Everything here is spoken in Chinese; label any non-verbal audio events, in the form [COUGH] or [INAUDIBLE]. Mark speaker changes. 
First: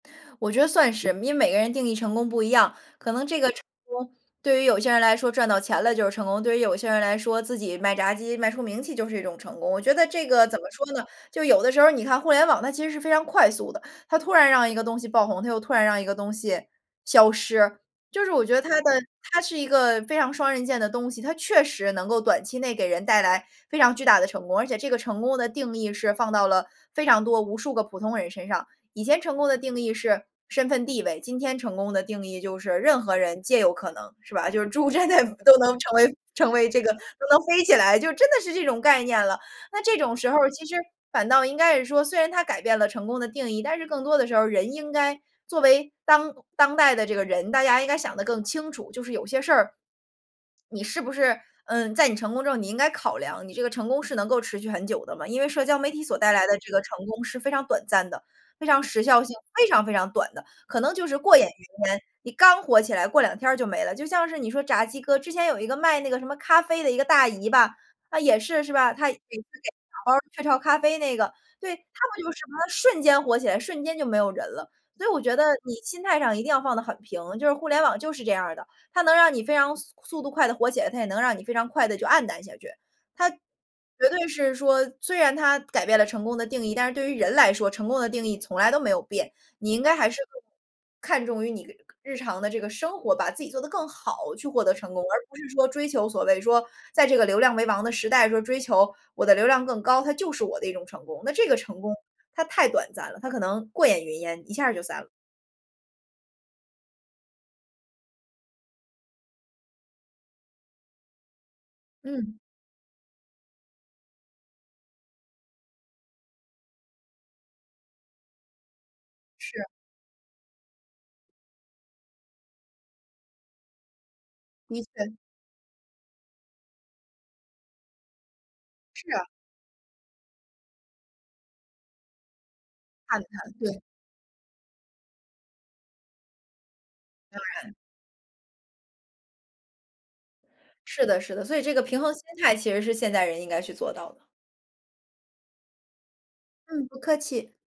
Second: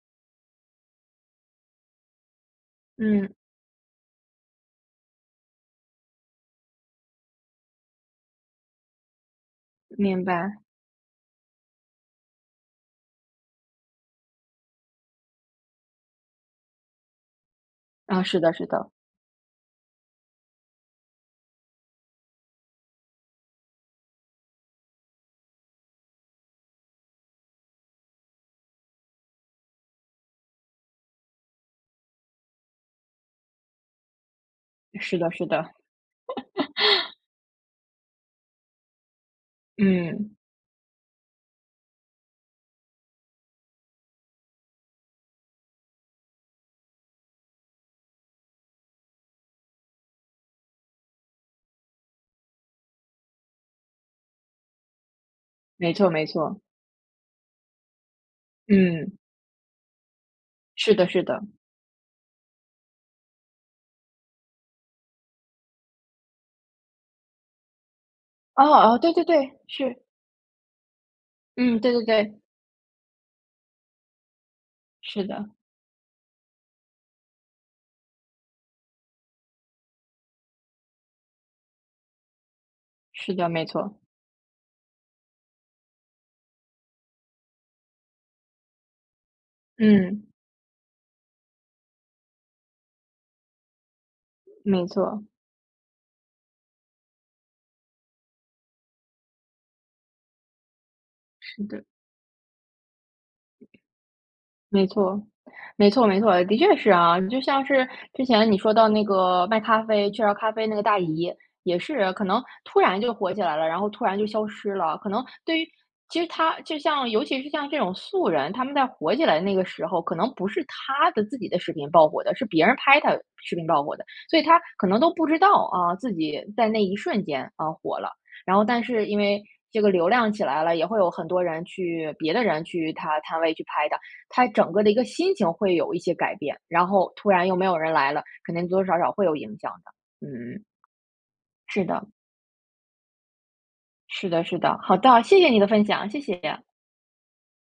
Speaker 1: 我觉得算是，因为每个人定义成功不一样，可能
Speaker 2: 嗯。
Speaker 1: 这个成功，对于有些人来说，赚到钱了就是成功，对于有些人来说，自己卖炸鸡卖出名气就是一种成功。我觉得
Speaker 2: 明
Speaker 1: 这个怎
Speaker 2: 白。
Speaker 1: 么说呢，就有的时候儿你看互联网，它其实是非常快速的，它突然让一个东西爆红，它又突然让一个东西消失，
Speaker 2: 啊，
Speaker 1: 就是
Speaker 2: 是
Speaker 1: 我
Speaker 2: 的
Speaker 1: 觉得
Speaker 2: 是
Speaker 1: 它
Speaker 2: 的。
Speaker 1: 的它是一个非常双刃剑的东西，它确实能够短期内给人带来非常巨大的成功，而且这个成功的定义是放到了非常多无数个普通人身上。以前成功的定义是身份地位，今天成功的定义就是任何人皆有可能，是吧？就是猪真的
Speaker 2: 是的是
Speaker 1: 都
Speaker 2: 的。
Speaker 1: 能成为成为这个都
Speaker 2: [LAUGHS]
Speaker 1: 能飞起来，就真的是这种概念了。那这种时
Speaker 2: 嗯。
Speaker 1: 候儿其实反倒应该是说，虽然它改变了成功的定义，但是更多的时候儿，人应该作为当当代的这个人，大家应该想得更清楚，就是有些事儿，你是不是，嗯，在你成功之后你应该考量，你这个成功是能够持续很久的吗？因为社交媒
Speaker 2: 没
Speaker 1: 体
Speaker 2: 错
Speaker 1: 所
Speaker 2: 没
Speaker 1: 带来的
Speaker 2: 错。
Speaker 1: 这个成功是非常短暂的，非常时
Speaker 2: 嗯。
Speaker 1: 效性，非常非常短的，可能
Speaker 2: 是
Speaker 1: 就
Speaker 2: 的
Speaker 1: 是
Speaker 2: 是
Speaker 1: 过
Speaker 2: 的。
Speaker 1: 眼云烟。你刚火起来，过两天儿就没了，就像是你说炸鸡哥，之前有一个卖那个什么咖啡的一个大姨吧，她也
Speaker 2: 哦
Speaker 1: 是，是吧？
Speaker 2: 哦，
Speaker 1: 她
Speaker 2: 对
Speaker 1: [UNINTELLIGIBLE]
Speaker 2: 对对，是。
Speaker 1: 雀巢咖啡那个，对，
Speaker 2: 嗯，
Speaker 1: 她
Speaker 2: 对对
Speaker 1: 不就是
Speaker 2: 对。
Speaker 1: 什么瞬间火起来，瞬间就没有人了。所以我
Speaker 2: 是
Speaker 1: 觉得
Speaker 2: 的。
Speaker 1: 你心态上一定要放得很平，就是互联网就是这样儿的，它能让你非常速速度快地火起来，它也能让你非常快地就黯淡下去。它
Speaker 2: 是
Speaker 1: 绝
Speaker 2: 的，没错。
Speaker 1: 对是说，虽然它改变了成功的定义，但是对于人来说，成功的定义从来都没有变，你应该还是
Speaker 2: 嗯。
Speaker 1: 更看重于你日常的这个生活，把自己做得更好去获得
Speaker 2: 没
Speaker 1: 成功，而
Speaker 2: 错。
Speaker 1: 不是说追求所谓说，在这个流量为王的时代说追求我的流量更高，它就是我的一种成功。那这个
Speaker 2: 是
Speaker 1: 成
Speaker 2: 的。
Speaker 1: 功，它太短暂了，它可能过眼云烟，一下儿就
Speaker 2: 没
Speaker 1: 散了。
Speaker 2: 错，没错没错，的确是啊，就像是之前你说到那个卖咖啡雀巢咖啡那个大姨，也是，可
Speaker 1: 嗯。
Speaker 2: 能突然就火起来了，然后突然就消失了，可能对于其实她就像尤其是像这种素人，他们在火起来的那
Speaker 1: 是。
Speaker 2: 个时候，可能不是她的自己的视频爆火的，是别人拍她视频爆火的。所以她
Speaker 1: 的
Speaker 2: 可能
Speaker 1: 确。
Speaker 2: 都不知道，啊，自己在那一瞬间，呃，火了。然后但是
Speaker 1: 是
Speaker 2: 因
Speaker 1: 啊。
Speaker 2: 为这个流量起来了，也会有很多人去别的人去她
Speaker 1: 看
Speaker 2: 摊
Speaker 1: 看，
Speaker 2: 位去
Speaker 1: 对。
Speaker 2: 拍她，她整个的一个心情会有一些改变，然后突然又没
Speaker 1: 对。
Speaker 2: 有人来了，肯定多多少少会有影响的，嗯。
Speaker 1: 是的是的，所以这个
Speaker 2: 是
Speaker 1: 平
Speaker 2: 的。
Speaker 1: 衡心态其实是现代人应该去做到的。
Speaker 2: 是的是的，好的，谢谢你的分享，谢谢。
Speaker 1: 嗯，不客气。